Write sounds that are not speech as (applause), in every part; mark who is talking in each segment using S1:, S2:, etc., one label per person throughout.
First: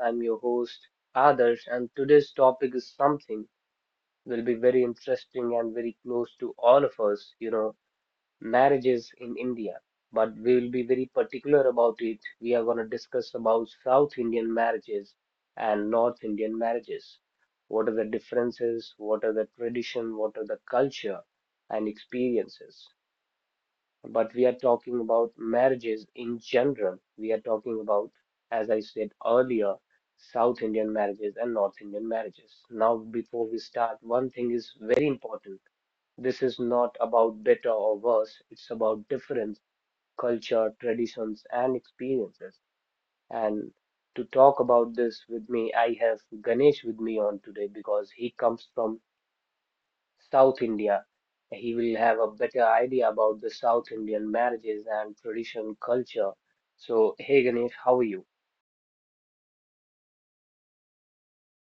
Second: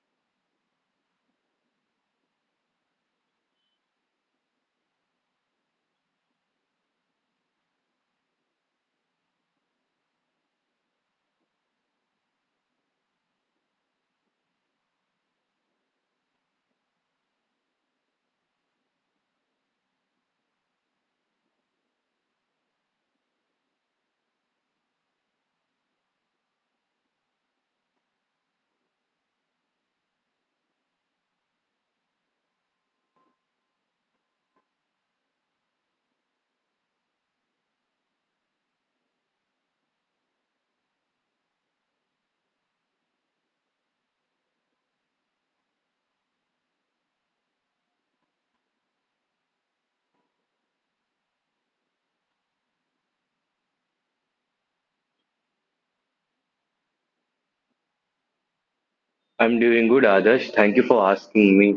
S1: I'm your host, Adarsh, and today's topic is something will be very interesting and very close to all of us, you know, marriages in India. But we will be very particular about it. We are going to discuss about South Indian marriages and North Indian marriages. What are the differences? What are the tradition? What are the culture and experiences? But we are talking about marriages in general. We are talking about, as I said earlier, South Indian marriages and North Indian marriages. Now, before we start, one thing is very important. This is not about better or worse, it's about difference, culture, traditions, and experiences. And to talk about this with me, I have Ganesh with me on today because he comes from South India. He will have a better idea about the South Indian marriages and tradition culture. So, hey Ganesh, how are you?
S2: I'm doing good, Adarsh. Thank you for asking me.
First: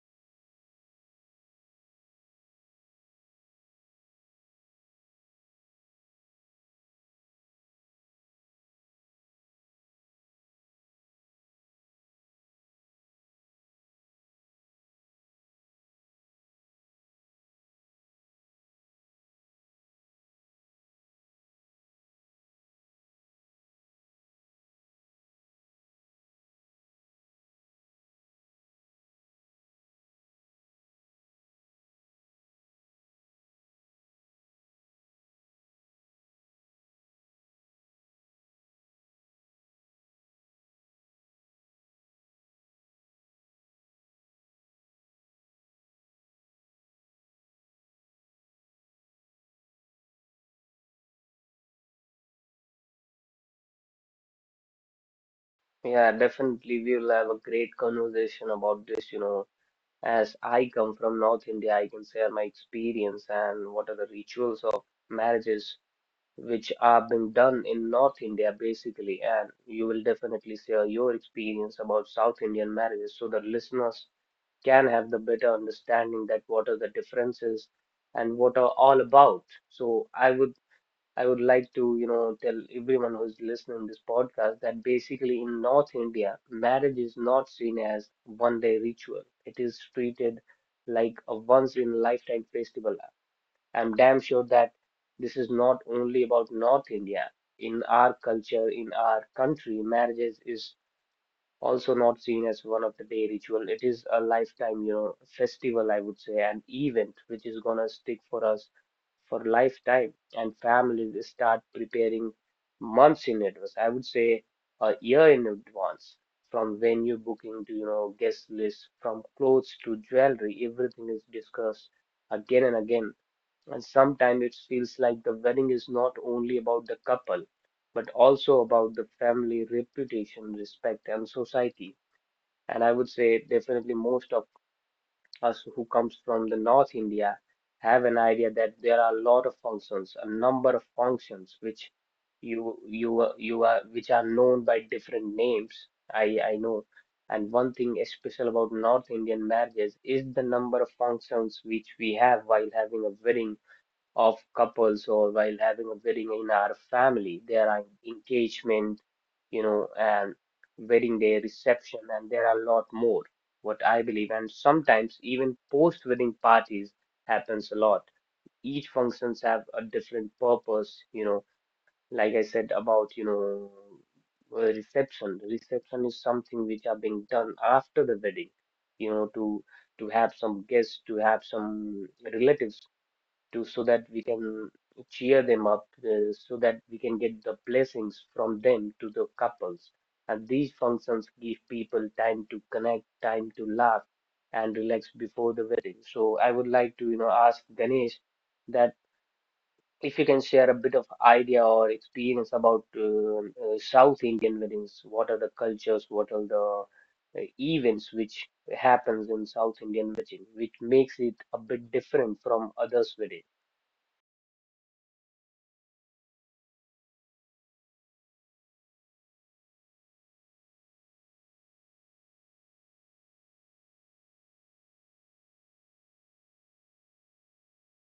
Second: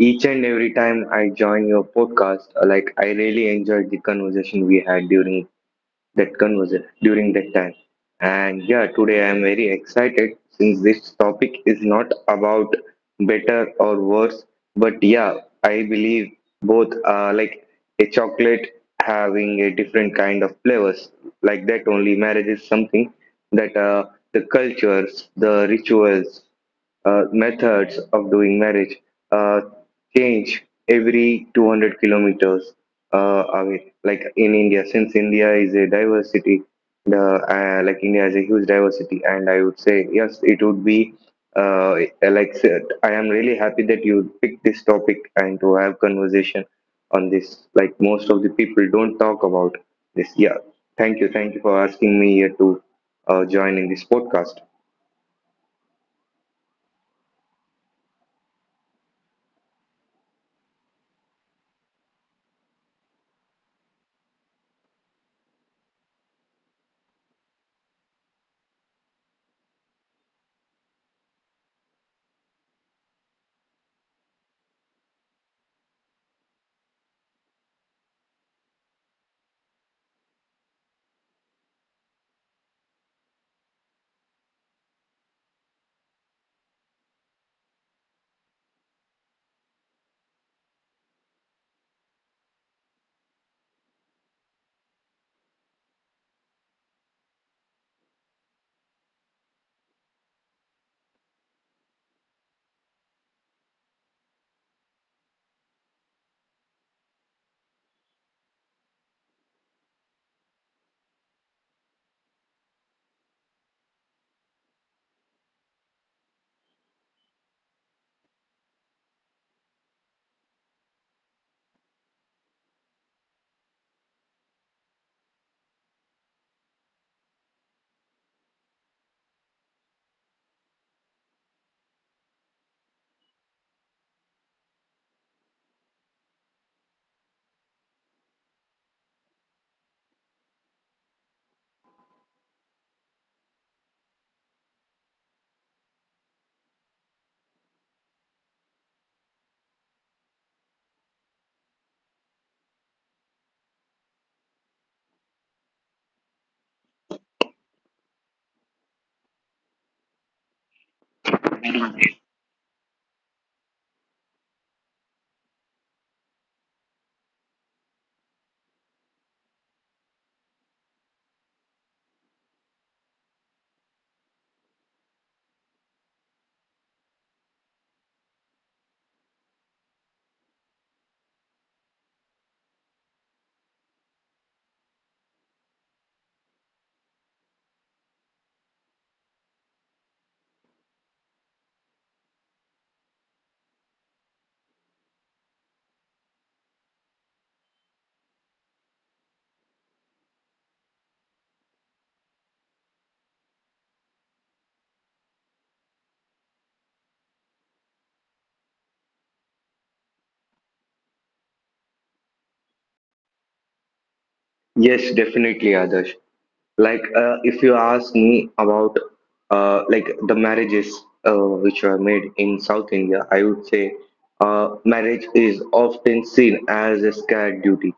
S2: Each and every time I join your podcast, like I really enjoyed the conversation we had during that conversion during that time. And yeah, today I am very excited since this topic is not about better or worse, but yeah, I believe both are like a chocolate having a different kind of flavors. Like that only, marriage is something that the cultures, the rituals, methods of doing marriage uh, change every 200 kilometers away. Like in India, since India is a diversity, the like India has a huge diversity, and I would say yes, it would be, like said, I am really happy that you picked this topic and to have conversation on this. Like most of the people don't talk about this. Yeah, thank you for asking me here to join in this podcast.
S1: Yeah, definitely we will have a great conversation about this, you know. As I come from North India, I can share my experience and what are the rituals of marriages, which are being done in North India basically, and you will definitely share your experience about South Indian marriages so the listeners can have the better understanding that what are the differences and what are all about. So I would like to, you know, tell everyone who's listening this podcast that basically in North India, marriage is not seen as one day ritual. It is treated like a once in lifetime festival. I'm damn sure that this is not only about North India. In our culture, in our country, marriages is also not seen as one of the day ritual. It is a lifetime, you know, festival, I would say, an event which is gonna stick for us for lifetime. And families start preparing months in advance. I would say a year in advance, from venue booking to, you know, guest list, from clothes to jewelry, everything is discussed again and again, and sometimes it feels like the wedding is not only about the couple, but also about the family reputation, respect, and society. And I would say definitely most of us who comes from the North India have an idea that there are a lot of functions, a number of functions which you are which are known by different names. I know. And one thing is special about North Indian marriages is the number of functions which we have while having a wedding of couples or while having a wedding in our family. There are engagement, you know, and wedding day reception, and there are a lot more, what I believe. And sometimes even post-wedding parties happens a lot. Each functions have a different purpose, you know, like I said about, you know, reception. Reception is something which are being done after the wedding, you know, to have some guests, to have some relatives to so that we can cheer them up, so that we can get the blessings from them to the couples. And these functions give people time to connect, time to laugh and relax before the wedding. So I would like to, you know, ask Ganesh that if you can share a bit of idea or experience about South Indian weddings, what are the cultures, what are the events which happens in South Indian wedding, which makes it a bit different from others' wedding.
S2: Yes, definitely, Adarsh. If you ask me about like the marriages which are made in South India, I would say marriage is often seen as a scared duty,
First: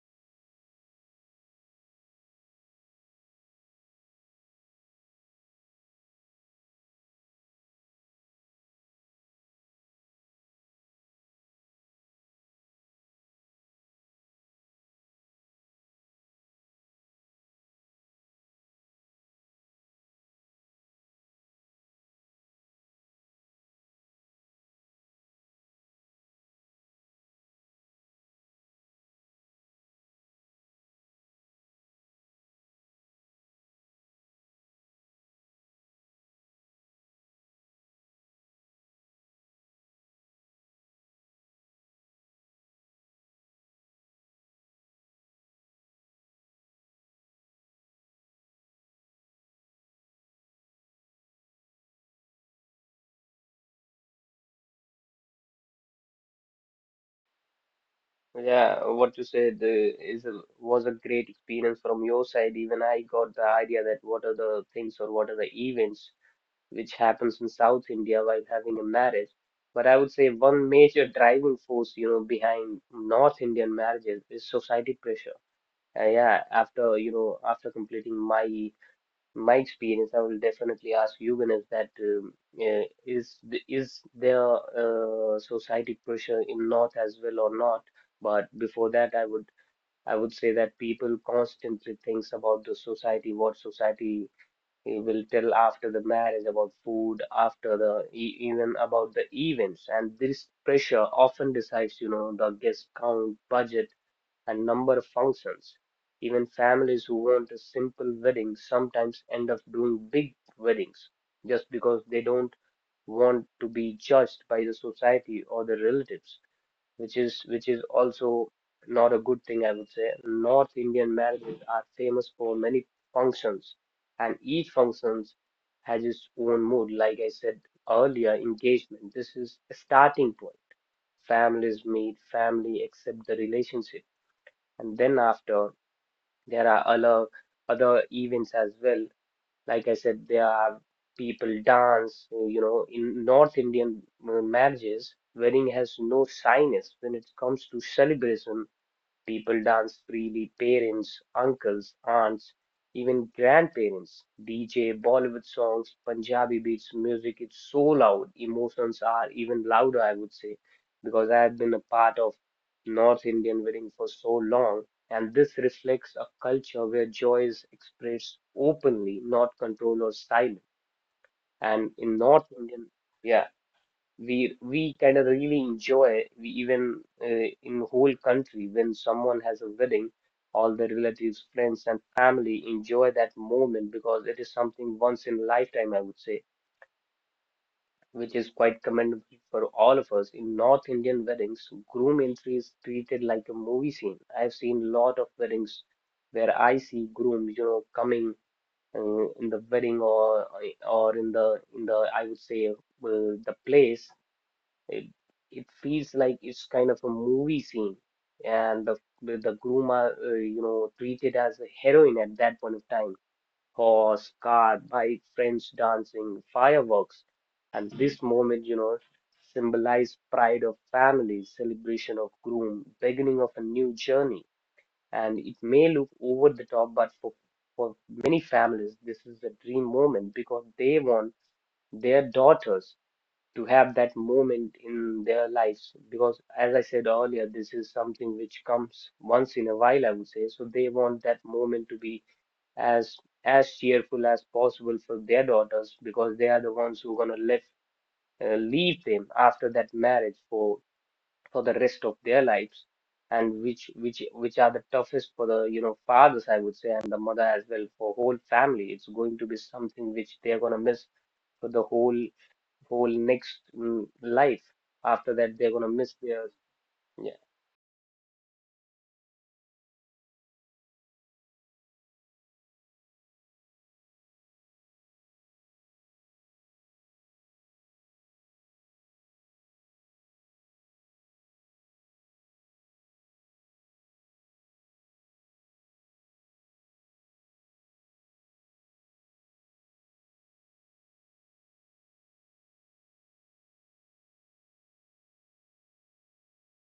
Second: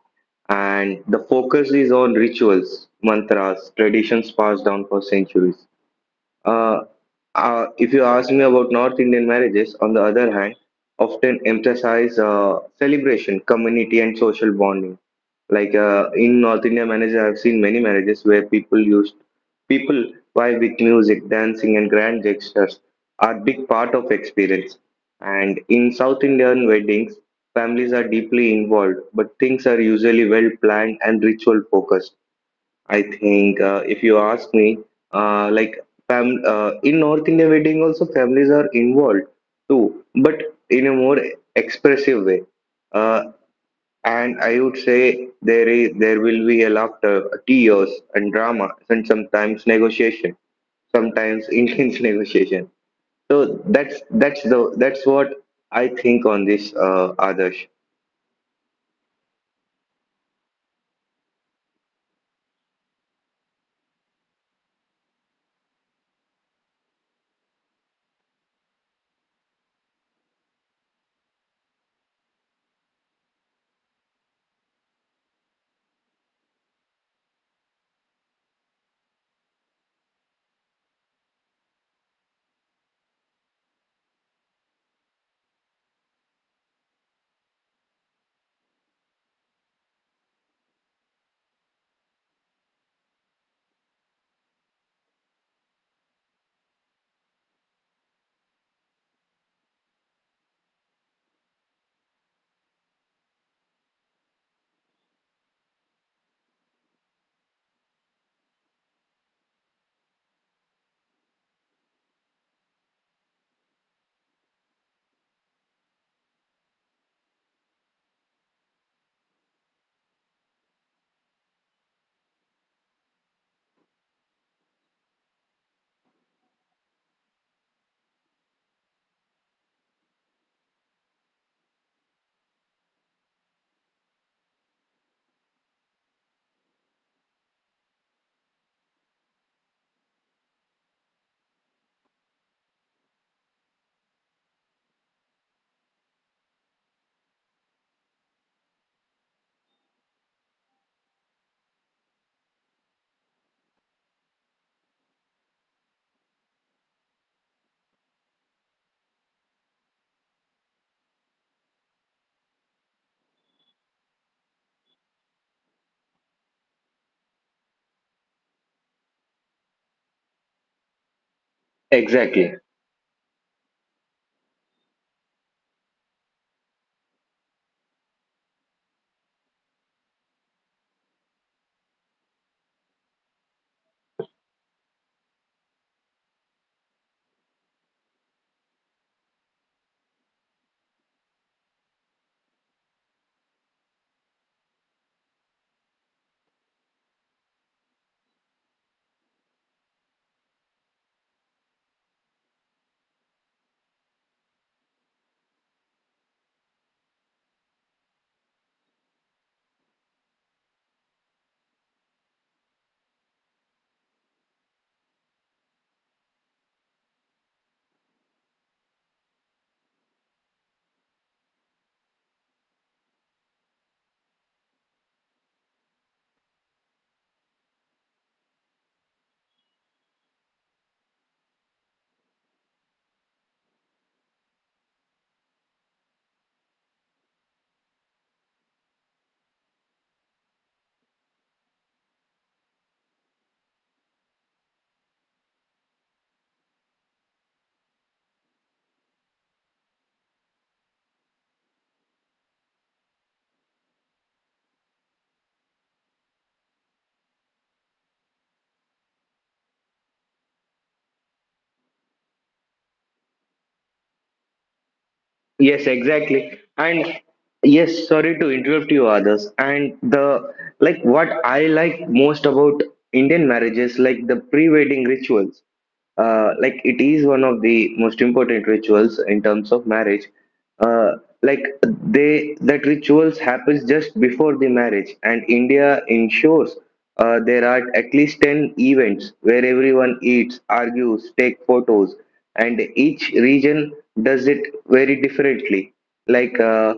S2: and the focus is on rituals, mantras, traditions passed down for centuries. Uh, if you ask me about North Indian marriages, on the other hand, often emphasize celebration, community, and social bonding. Like in North Indian marriages, I've seen many marriages where people used people why with music, dancing, and grand gestures are big part of experience. And in South Indian weddings, families are deeply involved, but things are usually well planned and ritual focused. I think if you ask me, like fam in North India wedding also families are involved too, but in a more expressive way. Uh, and I would say there will be a laughter, tears, and drama, and sometimes negotiation, sometimes (laughs) intense negotiation. So that's what I think on this, Adarsh.
S1: Yeah, what you said was a great experience from your side. Even I got the idea that what are the things or what are the events which happens in South India while having a marriage. But I would say one major driving force, you know, behind North Indian marriages is society pressure. Yeah, after after completing my experience, I will definitely ask you, Ganesh, that is there society pressure in North as well or not? But before that, I would say that people constantly thinks about the society, what society will tell after the marriage, about food, even about the events, and this pressure often decides, you know, the guest count, budget, and number of functions. Even families who want a simple wedding sometimes end up doing big weddings just because they don't want to be judged by the society or the relatives, which is also not a good thing, I would say. North Indian marriages are famous for many functions, and each functions has its own mood. Like I said earlier, engagement. This is a starting point. Families meet, family accept the relationship, and then after, there are other events as well. Like I said, there are people dance. In North Indian marriages, wedding has no shyness when it comes to celebration. People dance freely, parents, uncles, aunts, even grandparents. DJ, Bollywood songs, Punjabi beats, music, it's so loud. Emotions are even louder, I would say, because I have been a part of North Indian wedding for so long, and this reflects a culture where joy is expressed openly, not controlled or silent. And in
S2: Exactly.
S1: North Indian, yeah, we kind of really enjoy. We even, in whole country, when someone has a wedding, all the relatives, friends, and family enjoy that moment, because it is something once in lifetime, I would say, which is quite commendable for all of us. In North Indian weddings, groom entry is treated like a movie scene. I've seen a lot of weddings where I see groom, you know, coming, in the wedding, or in the I would say, the place, it it feels like it's kind of a movie scene, and the groom are, treated as a heroine at that point of time. Horse, car, bike, friends dancing, fireworks, and this moment, symbolize pride of family, celebration of groom, beginning of a new journey. And it may look over the top, but for many families, this is a dream moment because they want their daughters to have that moment in their lives, because as I said earlier, this is something which comes once in a while, I would say. So they want that moment to be as as cheerful as possible for their daughters, because they are the ones who are going to live leave them after that marriage for the rest of their lives, and which are the toughest for the, fathers, I would say, and the mother as well. For whole family, it's going to be something which they are going to miss for the whole next life. After that,
S2: Yes,
S1: they're gonna miss
S2: exactly.
S1: their.
S2: And
S1: yeah
S2: yes, sorry to interrupt you, others. And the like what I like most about Indian marriages, like the pre-wedding rituals, like it is one of the most important rituals in terms of marriage. Uh, like they that rituals happens just before the marriage, and India ensures there are at least 10 events where everyone eats, argues, take photos, and each region does it very differently. like uh,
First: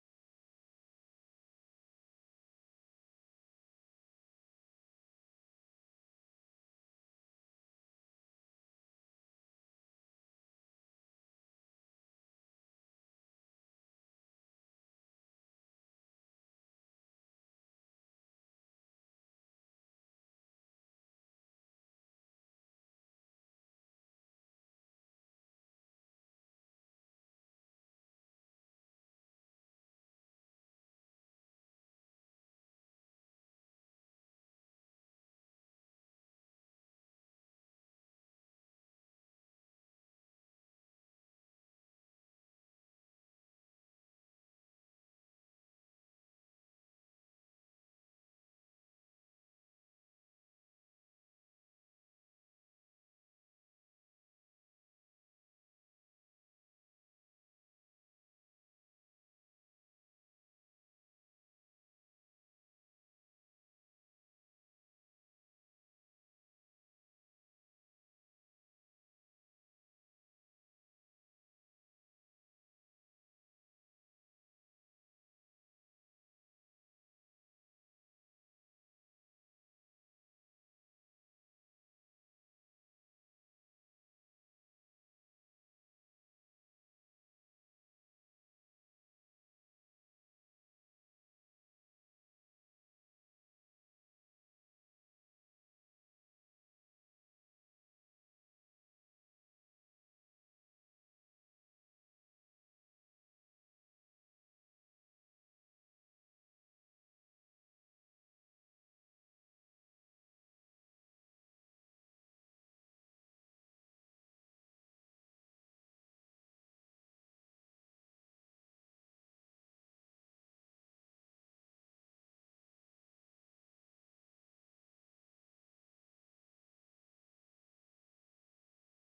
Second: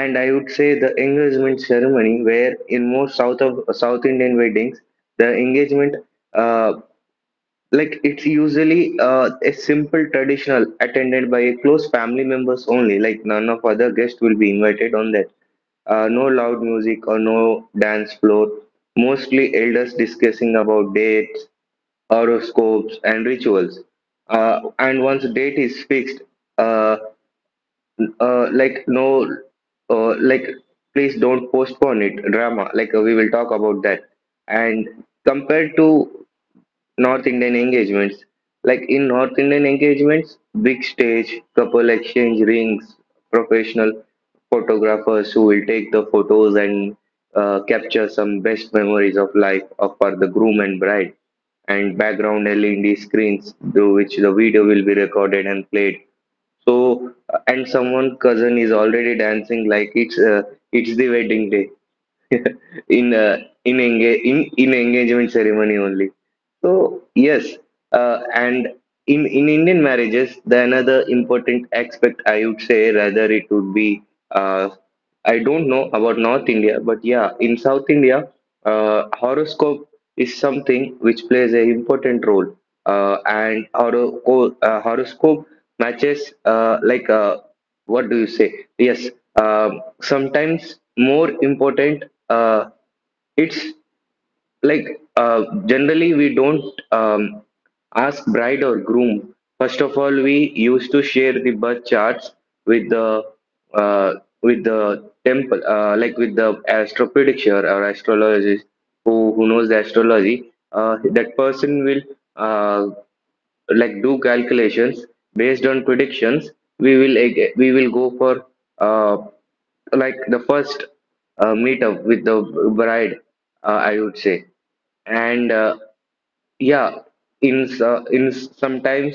S2: and I would say the engagement ceremony, where in most south Indian weddings, the engagement, uh, like it's usually a simple traditional attended by a close family members only. Like none of other guests will be invited on that. No loud music or no dance floor. Mostly elders discussing about dates, horoscopes, and rituals. And once date is fixed, uh, uh, like no, like please don't postpone it. Drama. Like we will talk about that. And compared to North Indian engagements. Like in North Indian engagements, big stage, couple exchange rings, professional photographers who will take the photos and capture some best memories of life of for the groom and bride. And background LED screens through which the video will be recorded and played. So, and someone cousin is already dancing like it's the wedding day in engagement ceremony only. So yes, and in Indian marriages, the another important aspect I would say, rather it would be, uh, I don't know about North India, but yeah, in South India, horoscope is something which plays a important role, uh, and horo- horoscope matches, what do you say? Yes, um, sometimes more important. It's like, generally we don't um, ask bride or groom. First of all, we used to share the birth charts with the, uh, with the temple, like with the astro predictor or astrologist who knows the astrology. That person will, uh, like, do calculations based on predictions. We will go for, uh, like, the first meetup with the bride, I would say. And Yeah, in so- in s- sometimes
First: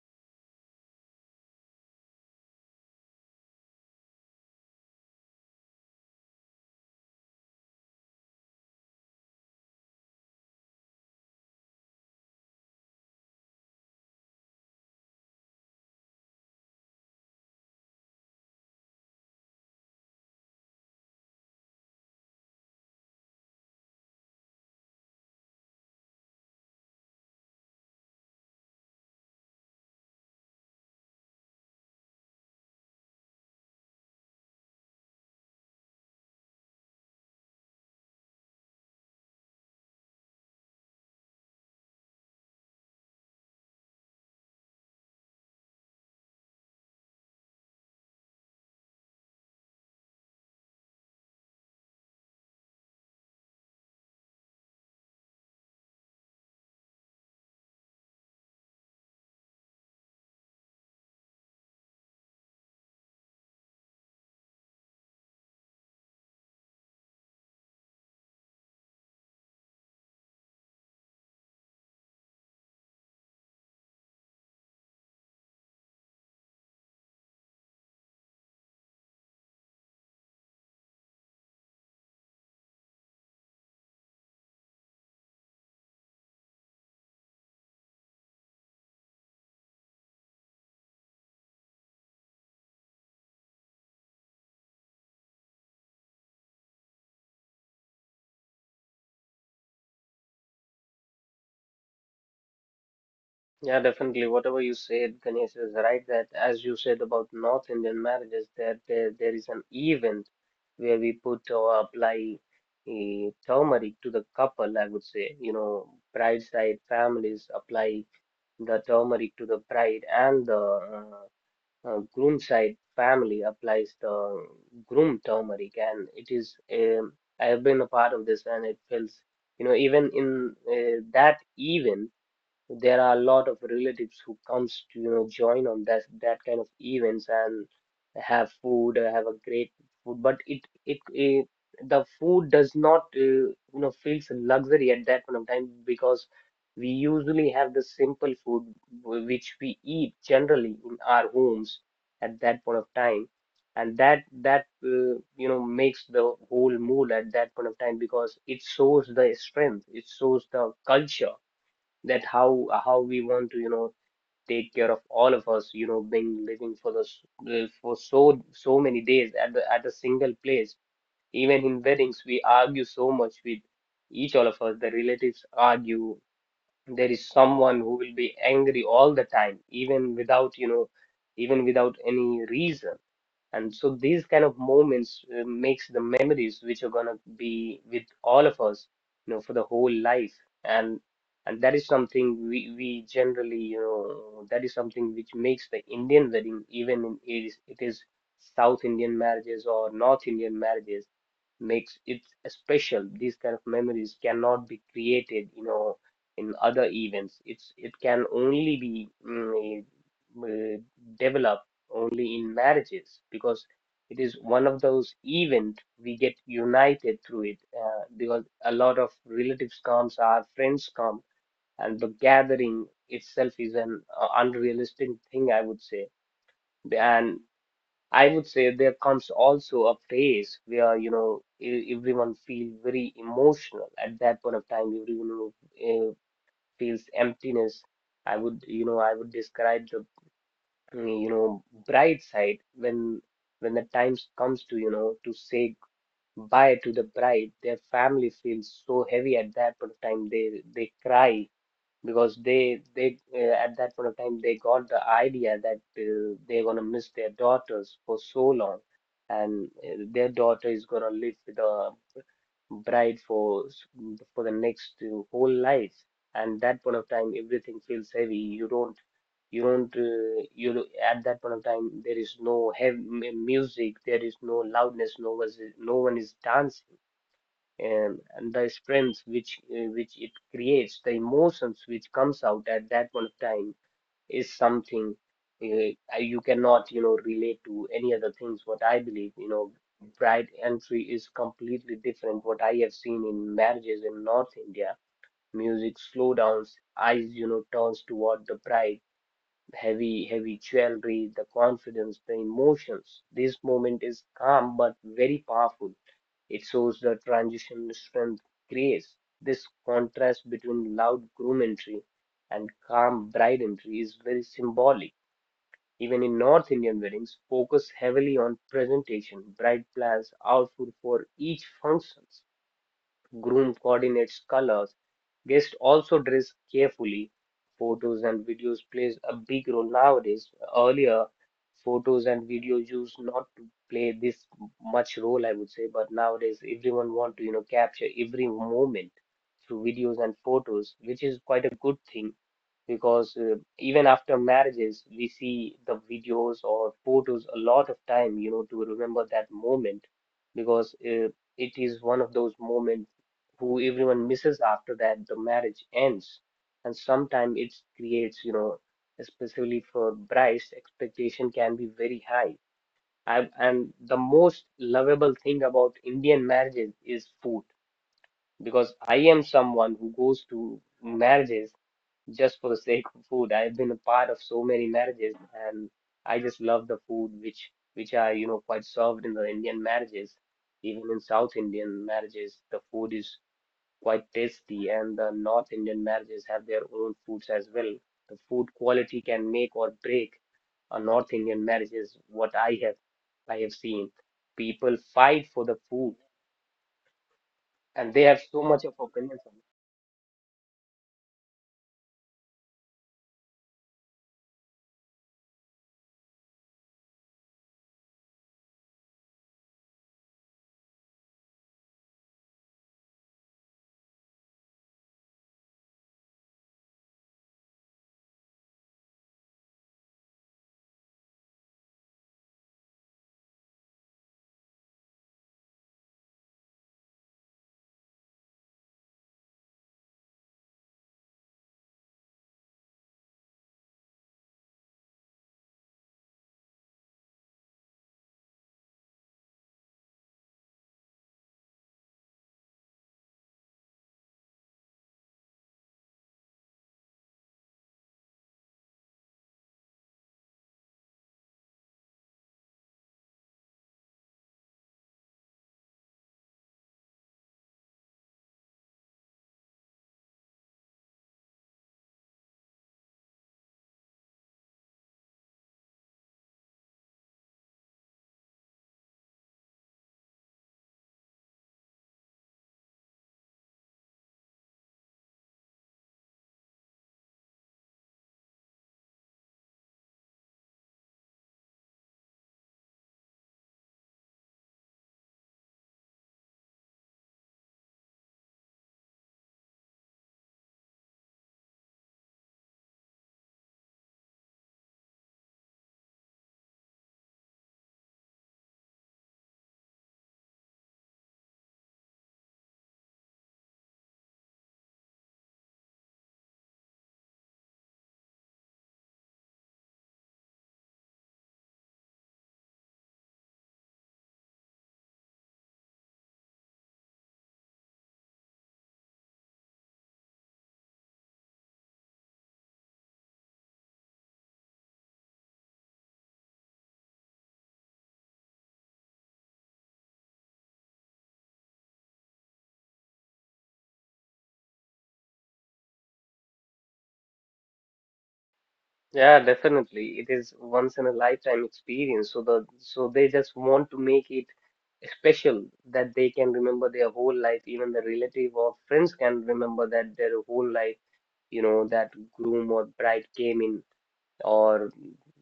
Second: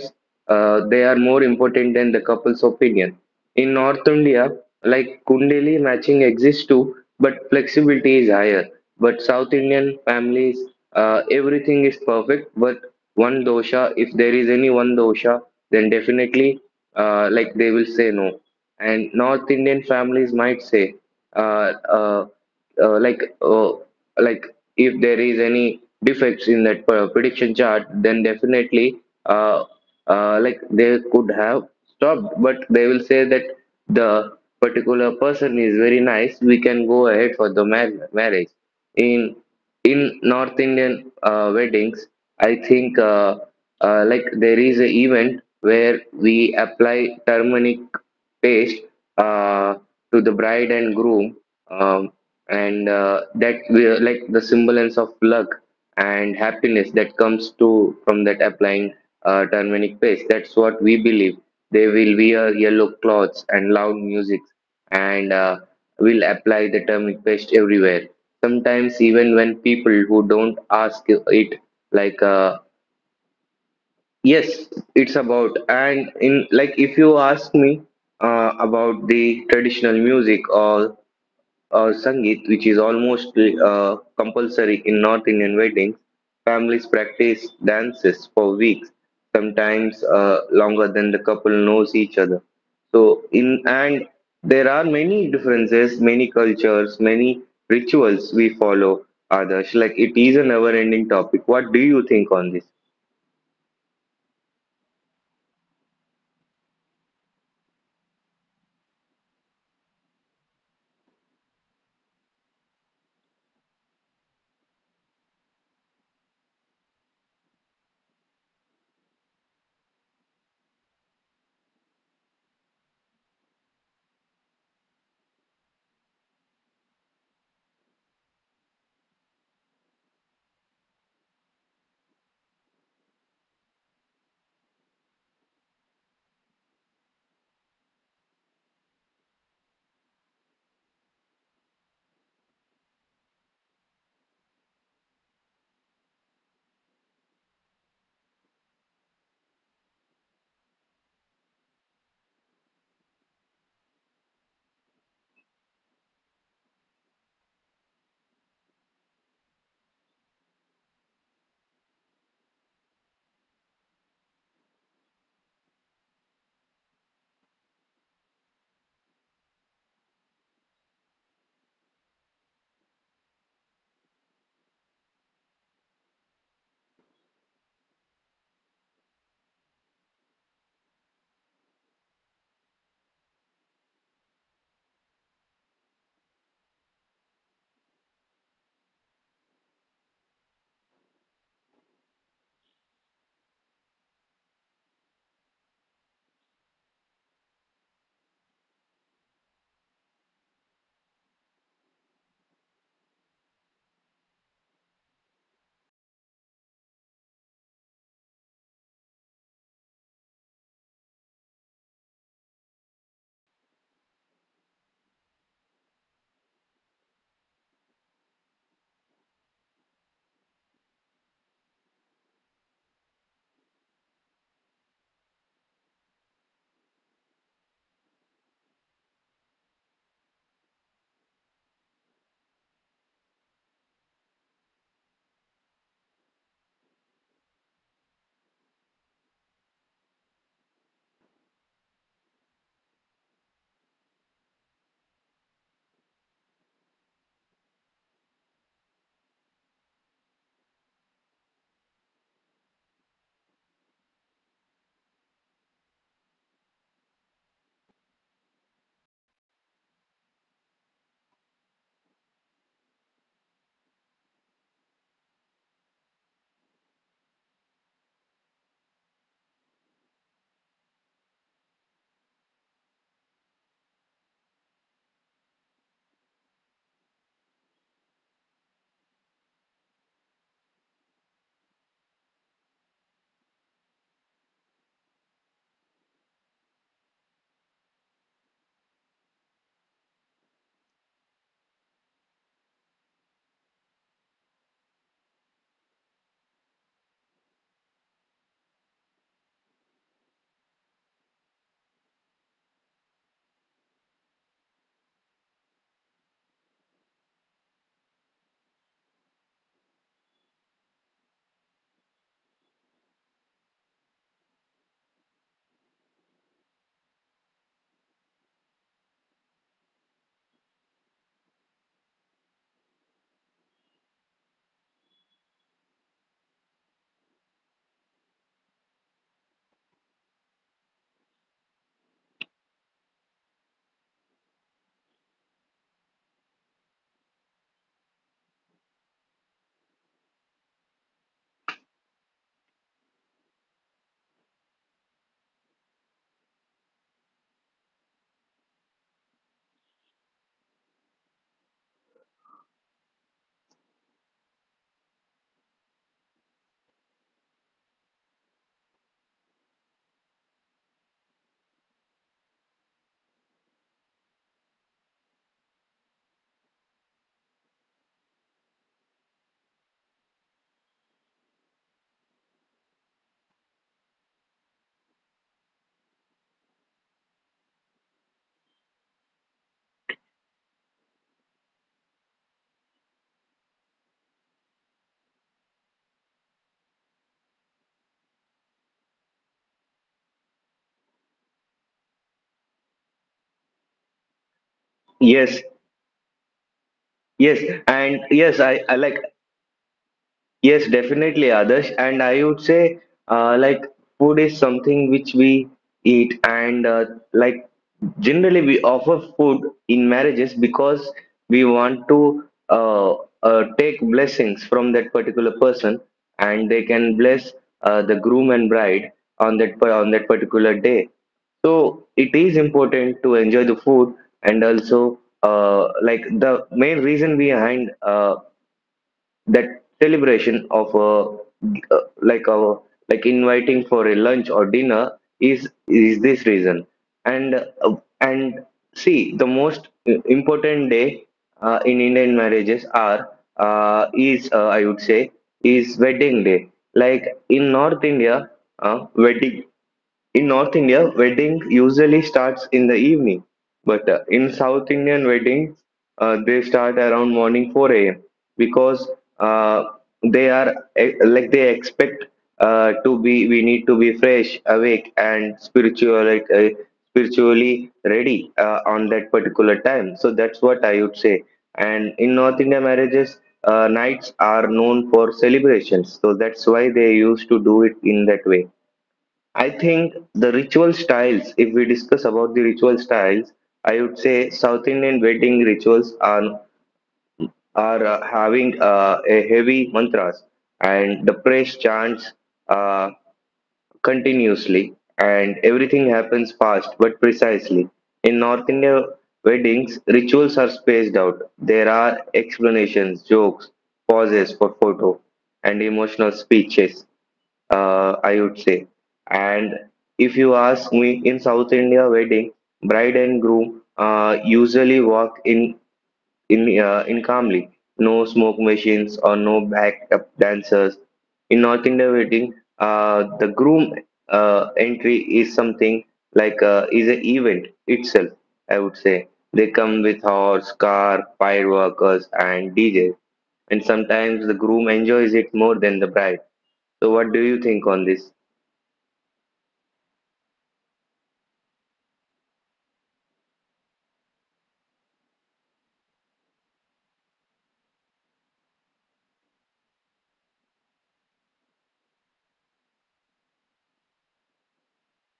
S2: they are more important than the couple's opinion. In North India, like Kundali matching exists too, but flexibility is higher. But South Indian families, everything is perfect, but one dosha, if there is any one dosha, then definitely, like, they will say no. And North Indian families might say, uh, uh, uh, like uh, like, if there is any defects in that prediction chart, then definitely, uh, like, they could have stopped, but they will say that the particular person is very nice, we can go ahead for the marriage. In in North Indian weddings, I think, like, there is an event where we apply turmeric paste uh, to the bride and groom, um, and that we are like the semblance of luck and happiness that comes to from that applying turmeric paste, that's what we believe. They will wear yellow clothes and loud music, and will apply the turmeric paste everywhere, sometimes even when people who don't ask it. Like yes, it's about. And in, like, if you ask me about the traditional music or Sangeet, which is almost compulsory in North Indian weddings, families practice dances for weeks, sometimes longer than the couple knows each other. So, in, and there are many differences, many cultures, many rituals we follow. Others, like, it is a never-ending topic. What do you think on this?
S1: yeah definitely whatever you said, Ganesh, is right. That as you said about North Indian marriages, that there is an event where we put or apply a turmeric to the couple. I would say, you know, bride side families apply the turmeric to the bride, and the groom side family applies the groom turmeric, and it is I have been a part of this, and it feels, you know, even in that event. There are a lot of relatives who comes to, join on that kind of events, and have food, have a great food. But it the food does not, feels a luxury at that point of time, because we usually have the simple food which we eat generally in our homes at that point of time, and that makes the whole meal at that point of time, because it shows the strength, it shows the culture, that how we want to, take care of all of us, being living for the, for so many days at the at a single place. Even in weddings, we argue so much with each, all of us, the relatives argue. There is someone who will be angry all the time, even without any reason. And so these kind of moments, makes the memories which are gonna be with all of us, for the whole life. and and that is something. We we generally, that is something which makes the Indian wedding, even in, it is South Indian marriages or North Indian marriages, makes it special. These kind of memories cannot be created, you know, in other events. It can only be uh, developed only in marriages, because it is one of those event we get united through it, because a lot of relatives comes, our friends come, and the gathering itself is an unrealistic thing, I would say. And I would say there comes also a phase where, you know, everyone feels very emotional. At that point of time, everyone uh, feels emptiness. I would describe the, you know, bright side when the time comes to, you know, to say bye to the bride, their family feels so heavy at that point of time. They cry because they at that point of time they got the idea that they're gonna miss their daughters for so long, and their daughter is gonna live with a bride for s- for the next whole life. And that point of time, everything feels heavy. You don't: at that point of time there is no heavy music, there is no loudness, no one is dancing and the strength which it creates, the emotions which comes out at that point of time is something you cannot, you know, relate to any other things, what I believe. You know, bride entry is completely different, what I have seen in marriages in North India. Music slow downs, eyes, you know, turns toward the bride, heavy jewelry, the confidence, the emotions, this moment is calm but very powerful. It shows the transition strength creates. This contrast between loud groom entry and calm bride entry is very symbolic. Even in North Indian weddings, focus heavily on presentation, bride plans, outfit for each functions. Groom coordinates colors. Guests also dress carefully. Photos and videos plays a big role nowadays. Earlier, photos and videos used not to play this much role, I would say, but nowadays everyone want to, you know, capture every moment through videos and photos, which is quite a good thing because even after marriages, we see the videos or photos a lot of time, you know, to remember that moment because it is one of those moments who everyone misses after that the marriage ends. And sometimes it creates, you know, especially for brides, expectation can be very high. And the most lovable thing about Indian marriages is food, because I am someone who goes to marriages just for the sake of food. I've been a part of so many marriages, and I just love the food which are, you know, quite served in the Indian marriages. Even in South Indian marriages the food is quite tasty, and the North Indian marriages have their own foods as well. The food quality can make or break a North Indian marriage, is what I have seen. People fight for the
S2: Yes,
S1: food,
S2: yes,
S1: and they have
S2: and
S1: so
S2: yes,
S1: much of
S2: I, I
S1: opinions
S2: like
S1: on it.
S2: yes, definitely, Adarsh. And I would say, like, food is something which we eat, and, like, generally, we offer food in marriages because we want to, uh, take blessings from that particular person, and they can bless the groom and bride on that on that particular day. So it is important to enjoy the food. And also, like, the main reason behind that celebration of a, uh, like a like, inviting for a lunch or dinner, is this reason. And uh, and see, the most important day in Indian marriages are, is I would say, is wedding day. Like in North India, wedding in North India, wedding usually starts in the evening, but in South Indian weddings, they start around morning 4 a.m. because, uh, they are, like, they expect to be, we need to be fresh, awake, and spiritual, like, spiritually ready on that particular time. So that's what I would say. And in North India marriages, nights are known for celebrations, so that's why they used to do it in that way. I think the ritual styles, if we discuss about the ritual styles, I would say South Indian wedding rituals are, having, a heavy mantras and the praise chants uh, continuously, and everything happens fast but precisely. In North Indian weddings, rituals are spaced out. There are explanations, jokes, pauses for photo, and emotional speeches, I would say. And if you ask me, in South India wedding, bride and groom usually walk in in calmly, no smoke machines or no backup dancers. In North India wedding, the groom entry is something like, is an event itself. I would say they come with horse, car, fireworkers, and DJ, and sometimes the groom enjoys it more than the bride. So, what do you think on this?
S1: Yeah, definitely. It is once in a lifetime experience. So they just want to make it special, that they can remember their whole life. Even the relative or friends can remember that their whole life, you know, that groom or bride came in or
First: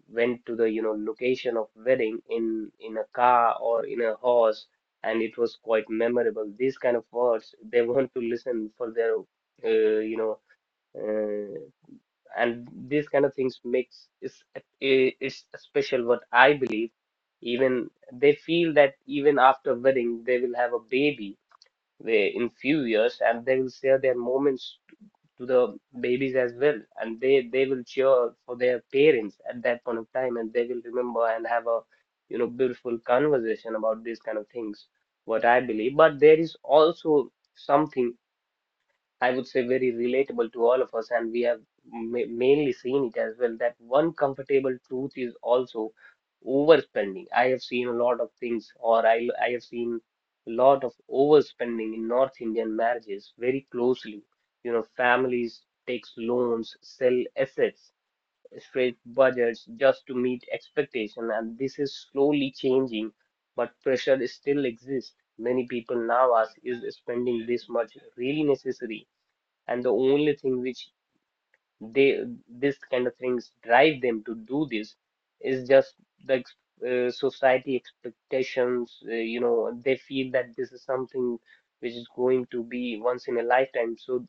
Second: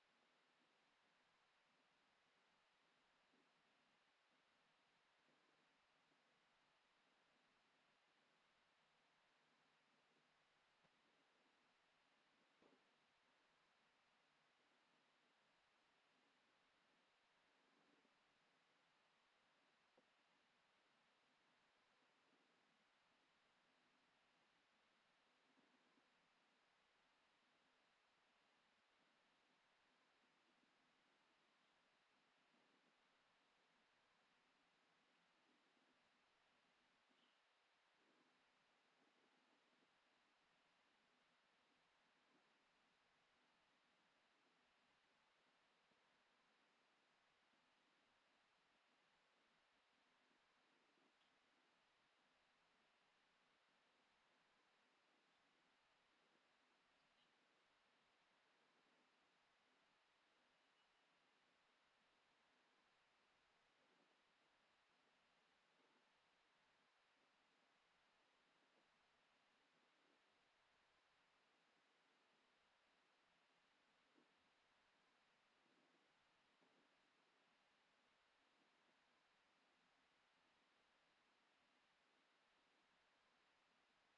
S1: went to the, you know, location of wedding in a car or in a horse, and it was quite memorable. These kind of words they (laughs) want to listen for their uh, you know uh, and these kind of things makes is it's special, what I believe. Even they feel that even after wedding they will have a baby, they in few years, and they will share their moments to the babies as well, and they will cheer for their parents at that point of time, and they will remember and have a, you know, beautiful conversation about these kind of things, what I believe. But there is also something I would say very relatable to all of us, and we have ma mainly seen it as well, that one comfortable truth is also overspending. I have seen a lot of things, or I have seen a lot of overspending in North Indian marriages very closely. You know, families takes loans, sell assets, stretch budgets just to meet expectation, and this is slowly changing, but pressure still exists. Many people now ask, is spending this much really necessary? And the only thing which they, this kind of things drive them to do this, is just the society expectations. You know, they feel that this is something which is going to be once in a lifetime, so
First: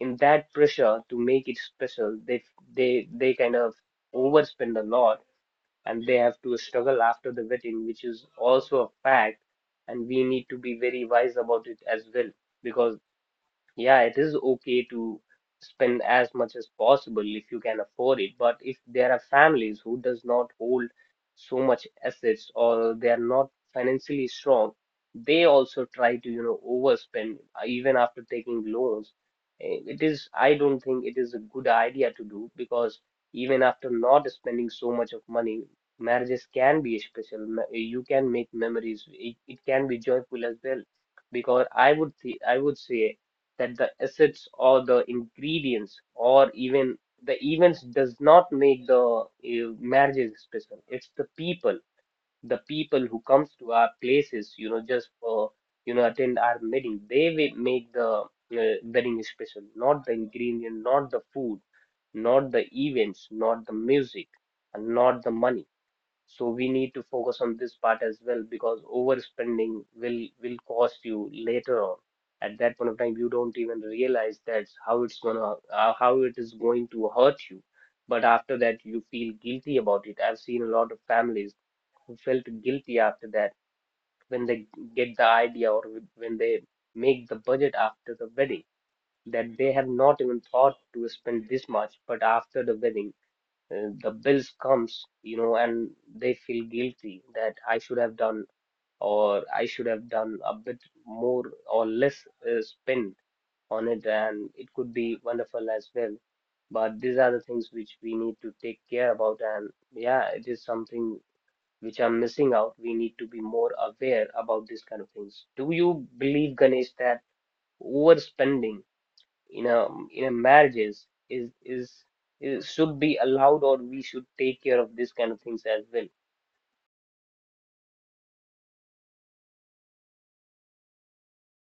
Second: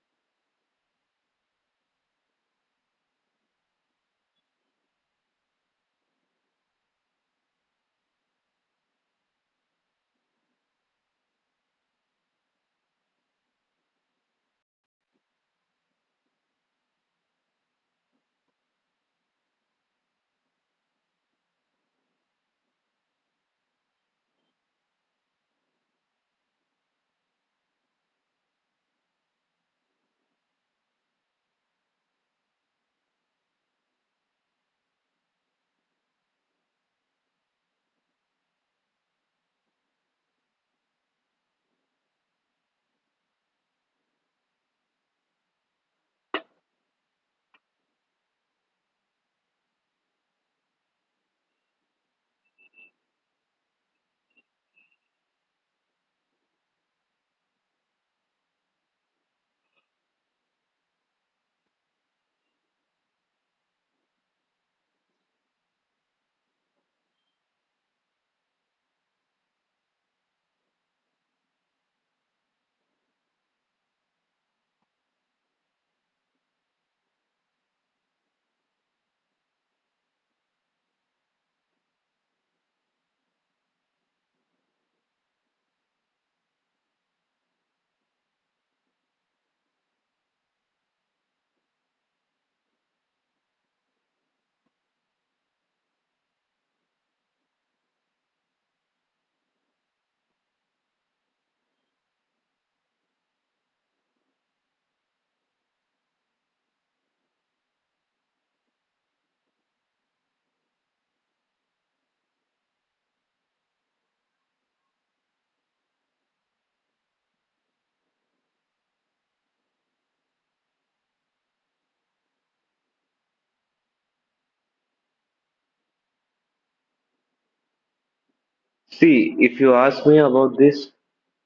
S1: in that pressure to make it special, they kind of overspend a lot, and they have to struggle after the wedding, which is also a fact. And we need to be very wise about it as well, because yeah, it is okay to spend as much as possible if you can afford it, but if there are families who does not hold so much assets or they are not financially strong, they also try to, you know, overspend even after taking loans. It is, I don't think it is a good idea to do, because even after not spending so much of money, marriages can be special. You can make memories. It can be joyful as well, because I would say that the assets or the ingredients or even the events does not make the marriages special. It's the people, the people who comes to our places, you know, just for, you know, attend our wedding, they will make the wedding special. Not the ingredient, not the food, not the events, not the music, and not the money. So we need to focus on this part as well, because overspending will cost you later on. At that point of time, you don't even realize that's how it's gonna how it is going to hurt you. But after that, you feel guilty about it. I've seen a lot of families who felt guilty after that, when they get the idea, or when they make the budget after the wedding, that they have not even thought to spend this much. But after the wedding the bills comes, you know, and they feel guilty that I should have done, or I should have done a bit more or less spend on it, and it could be wonderful as well. But these are the things which we need to take care about. And yeah, it is something which I'm missing out. We need to be more aware about these kind of things. Do you believe, Ganesh, that overspending in a in a marriages is should be allowed, or we should take care of this kind of things as well?
S2: See, if you ask me about this,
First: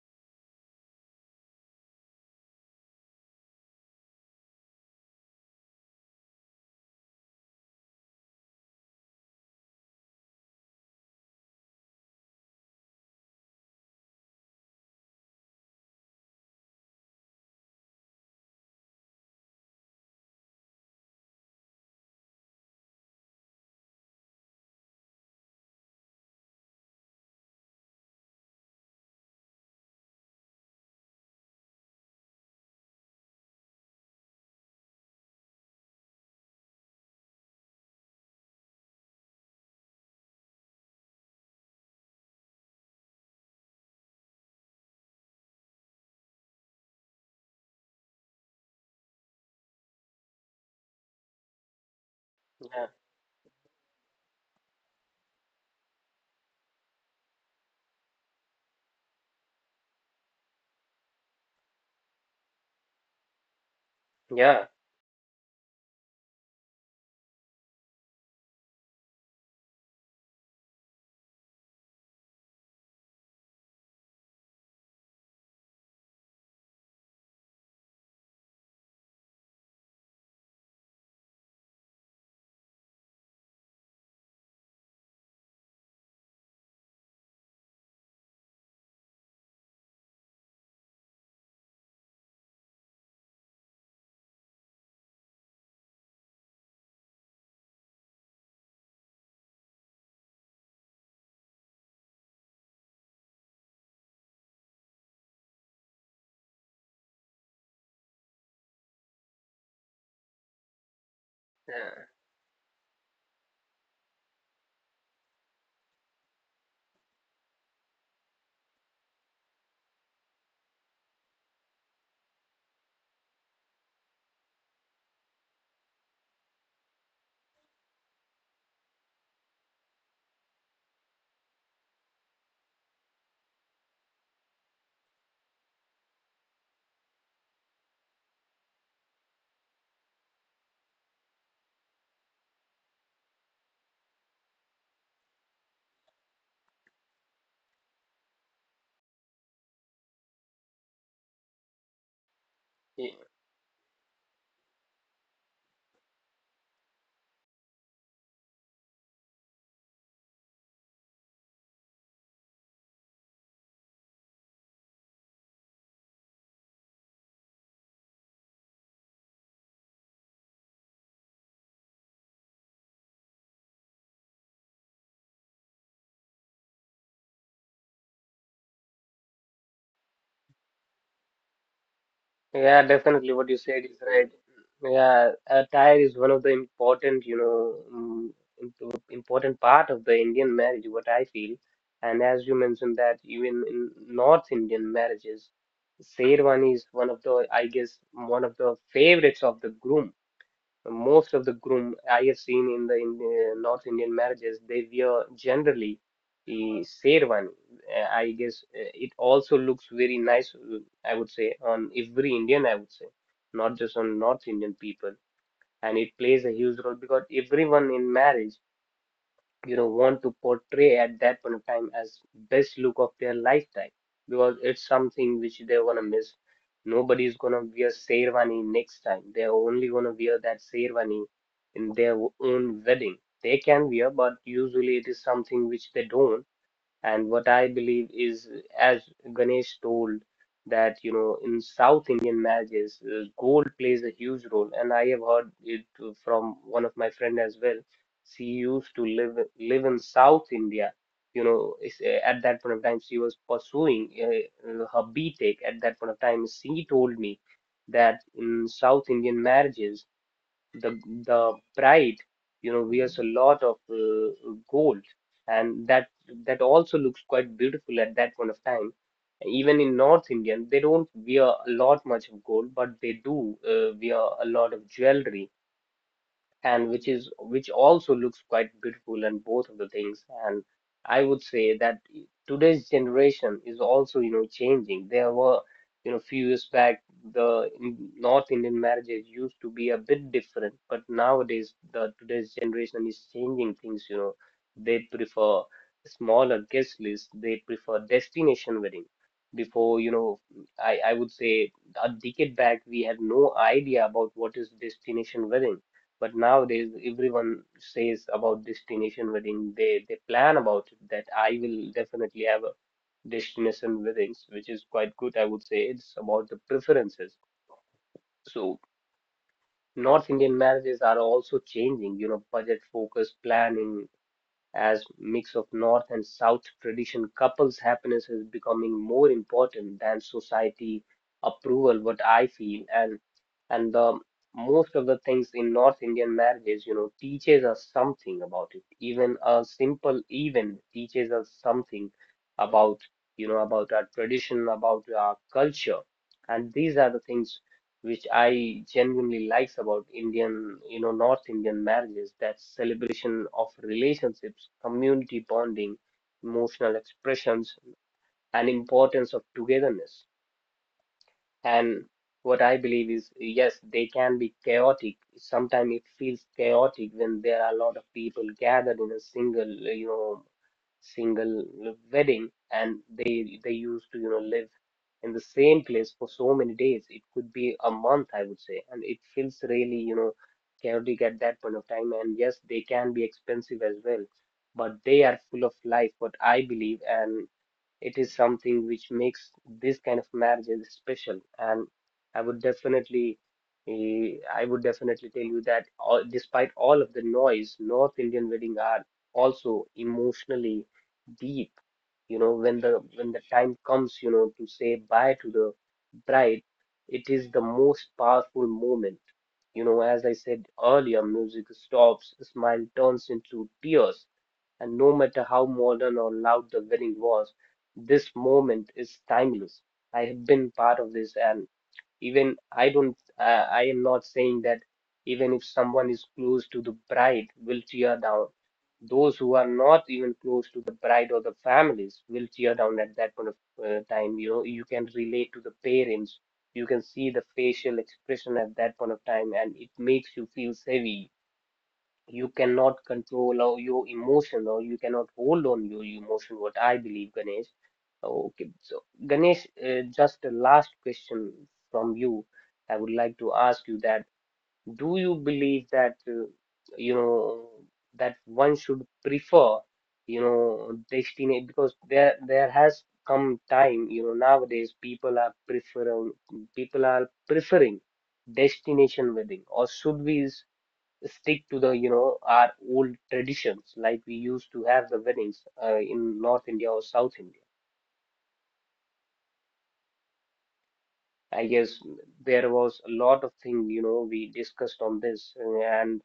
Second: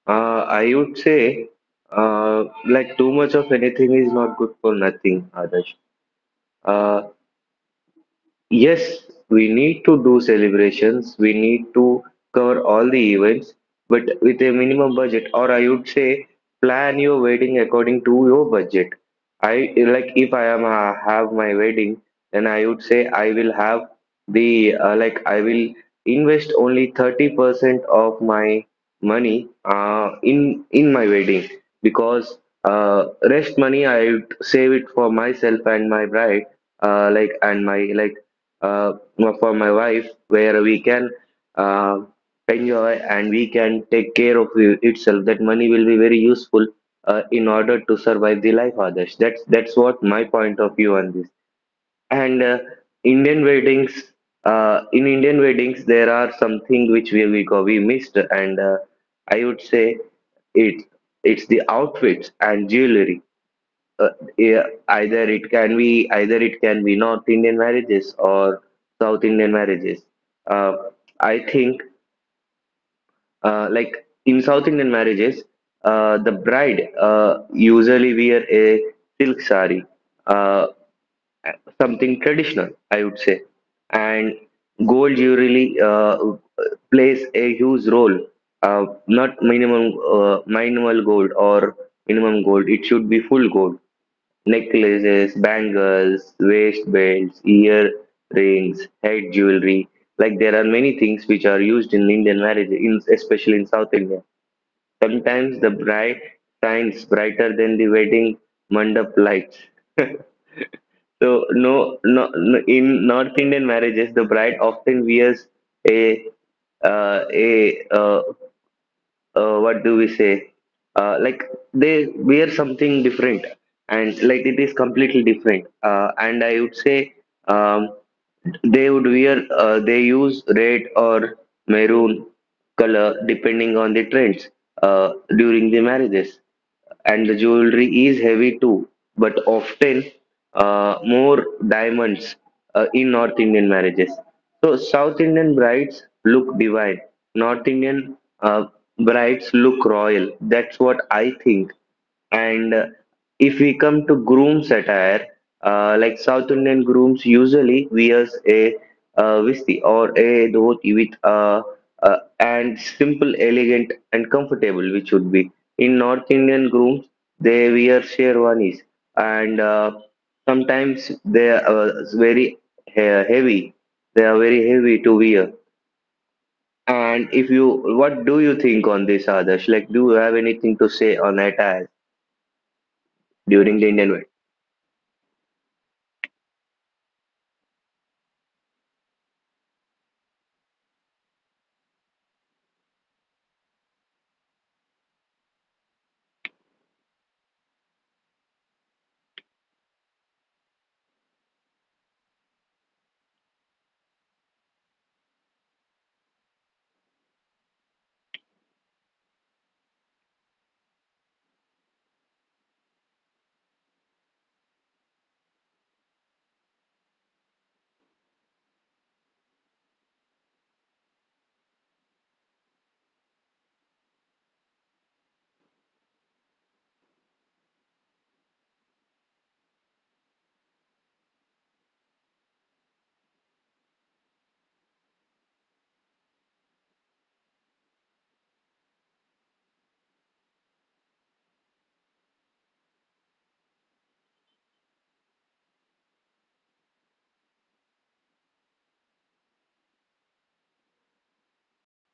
S2: I would say, like, too much of anything is not good for nothing, Adarsh. Uh, Yes, we need to do celebrations, we need to cover all the events, but with a minimum budget, or I would say plan your wedding according to your budget. I, like, if I am, have my wedding, then I would say I will have the, like, I will invest only 30% of my money in my wedding, because rest money I would save it for myself and my bride, like and my like uh, well, for my wife, where we can uh, enjoy and we can take care of itself. That money will be very useful in order to survive the life, others. That's what my point of view on this. And
S1: yeah
S2: Indian weddings, in Indian weddings there are something which we missed, and I would say it, it's the outfits and jewelry. uh, yeah,
S1: yeah
S2: either it can be North Indian marriages or South Indian marriages. Uh, I think like in South Indian marriages, the bride usually wear a silk sari, uh, something traditional, I would say, and gold jewelry plays a huge role. Not minimum Minimal gold or minimum gold. It should be full gold. Necklaces, bangles, waistbands, earrings, head jewelry. Like there are many things which are used in Indian marriage, in, especially in South India. Sometimes the bride shines brighter than the wedding mandap lights. So no, no,
S1: yeah,
S2: no, in North Indian marriages, the bride often wears a, uh, a uh, what do we say, like, they wear something different, and like it is completely different. And I would say, um, they would wear, they use red or maroon color depending on the trends uh, during the marriages. And the jewelry is heavy too, but often more diamonds in North Indian marriages. So South Indian brides look divine. North Indian brides look royal. That's what I think. And
S1: Y-
S2: if we come to groom attire, like South Indian grooms usually wears a visti or a dhoti with a, and simple, elegant, and comfortable, which would be. In North Indian grooms, they wear sherwanis, and sometimes they are very heavy. They are very heavy to wear. And if you, what do you think on this, Adarsh? Like, do you have anything to say on attire
S1: yeah, definitely, what
S2: during
S1: you
S2: the
S1: said
S2: Indian
S1: is
S2: wedding?
S1: right. Yeah, attire is one of the important, you know, important part of the Indian marriage, what I feel. And as you mentioned, that even in North Indian marriages, Sherwani is one of the, I guess, one of the favorites of the groom. Most of the groom I have seen in the North Indian marriages, they wear generally a sherwani. I guess it also looks very nice, I would say, on every Indian, I would say, not just on North Indian people. And it plays a huge role, because everyone in marriage, you know, want to portray at that point of time as best look of their lifetime, because it's something which they're gonna miss. Nobody's gonna wear sherwani next time. They're only gonna wear that sherwani in their own wedding. They can wear, but usually it is something which they don't. And what I believe is, as Ganesh told, that you know in South Indian marriages, gold plays a huge role, and I have heard it from one of my friend as well. She used to live in South India. You know, it's, at that point of time, she was pursuing her BTech. At that point of time, she told me that in South Indian marriages the the bride, you know, wears a lot of gold, and that that also looks quite beautiful at that point of time. Even in North Indian they don't wear a lot much of gold, but they do wear a lot of jewelry, and which also looks quite beautiful, and both of the things. And I would say that today's generation is also, you know, changing. There were, you know, few years back, the North Indian marriages used to be a bit different, but nowadays the today's generation is changing things, you know. They prefer smaller guest list, they prefer destination wedding. Before, you know, I would say a decade back, we had no idea about what is destination wedding, but nowadays, everyone says about destination wedding. They plan about it, that I will definitely have a destination weddings, which is quite good, I would say. It's about the preferences. So North Indian marriages are also changing, you know, budget focus planning, as mix of north and south tradition couples happiness is becoming more important than society approval what I feel and the most of the things in north indian marriages you know teaches us something about it. Even a simple event teaches us something about, you know, about our tradition, about our culture, and these are the things which I genuinely likes about Indian, you know, North Indian marriages. That celebration of relationships, community bonding, emotional expressions, and importance of togetherness. And what I believe is, yes, they can be chaotic. Sometimes it feels chaotic when there are a lot of people gathered in a single, you know, single wedding, and they used to, you know, live in the same place for so many days. It could be a month, I would say, and it feels really, you know, chaotic at that point of time. And yes, they can be expensive as well, but they are full of life, what I believe, and it is something which makes this kind of marriages special. And I would definitely, I would definitely tell you that all, despite all of the noise, North Indian wedding are also emotionally deep. You know, when the time comes, you know, to say bye to the bride, it is the most powerful moment. You know, as I said earlier, music stops, a smile turns into tears, and no matter how modern or loud the wedding was, this moment is timeless. I have been part of this, and even I don't, I am not saying that even if someone is close to the bride will tear down. Those who are not even close to the bride or the families will tear down at that point of time. You know, you can relate to the parents. You can see the facial expression at that point of time, and it makes you feel heavy. You cannot control or your emotion, or you cannot hold on your emotion, what I believe. Ganesh, okay, so Ganesh, just a last question from you. I would like to ask you that, do you believe that, you know, that one should prefer, you know, destination, because there has come time, you know, nowadays people are preferring destination wedding, or should we stick to the, you know, our old traditions, like we used to have the weddings, in North India or South India? I guess there was a lot of thing, you know, we discussed on this, and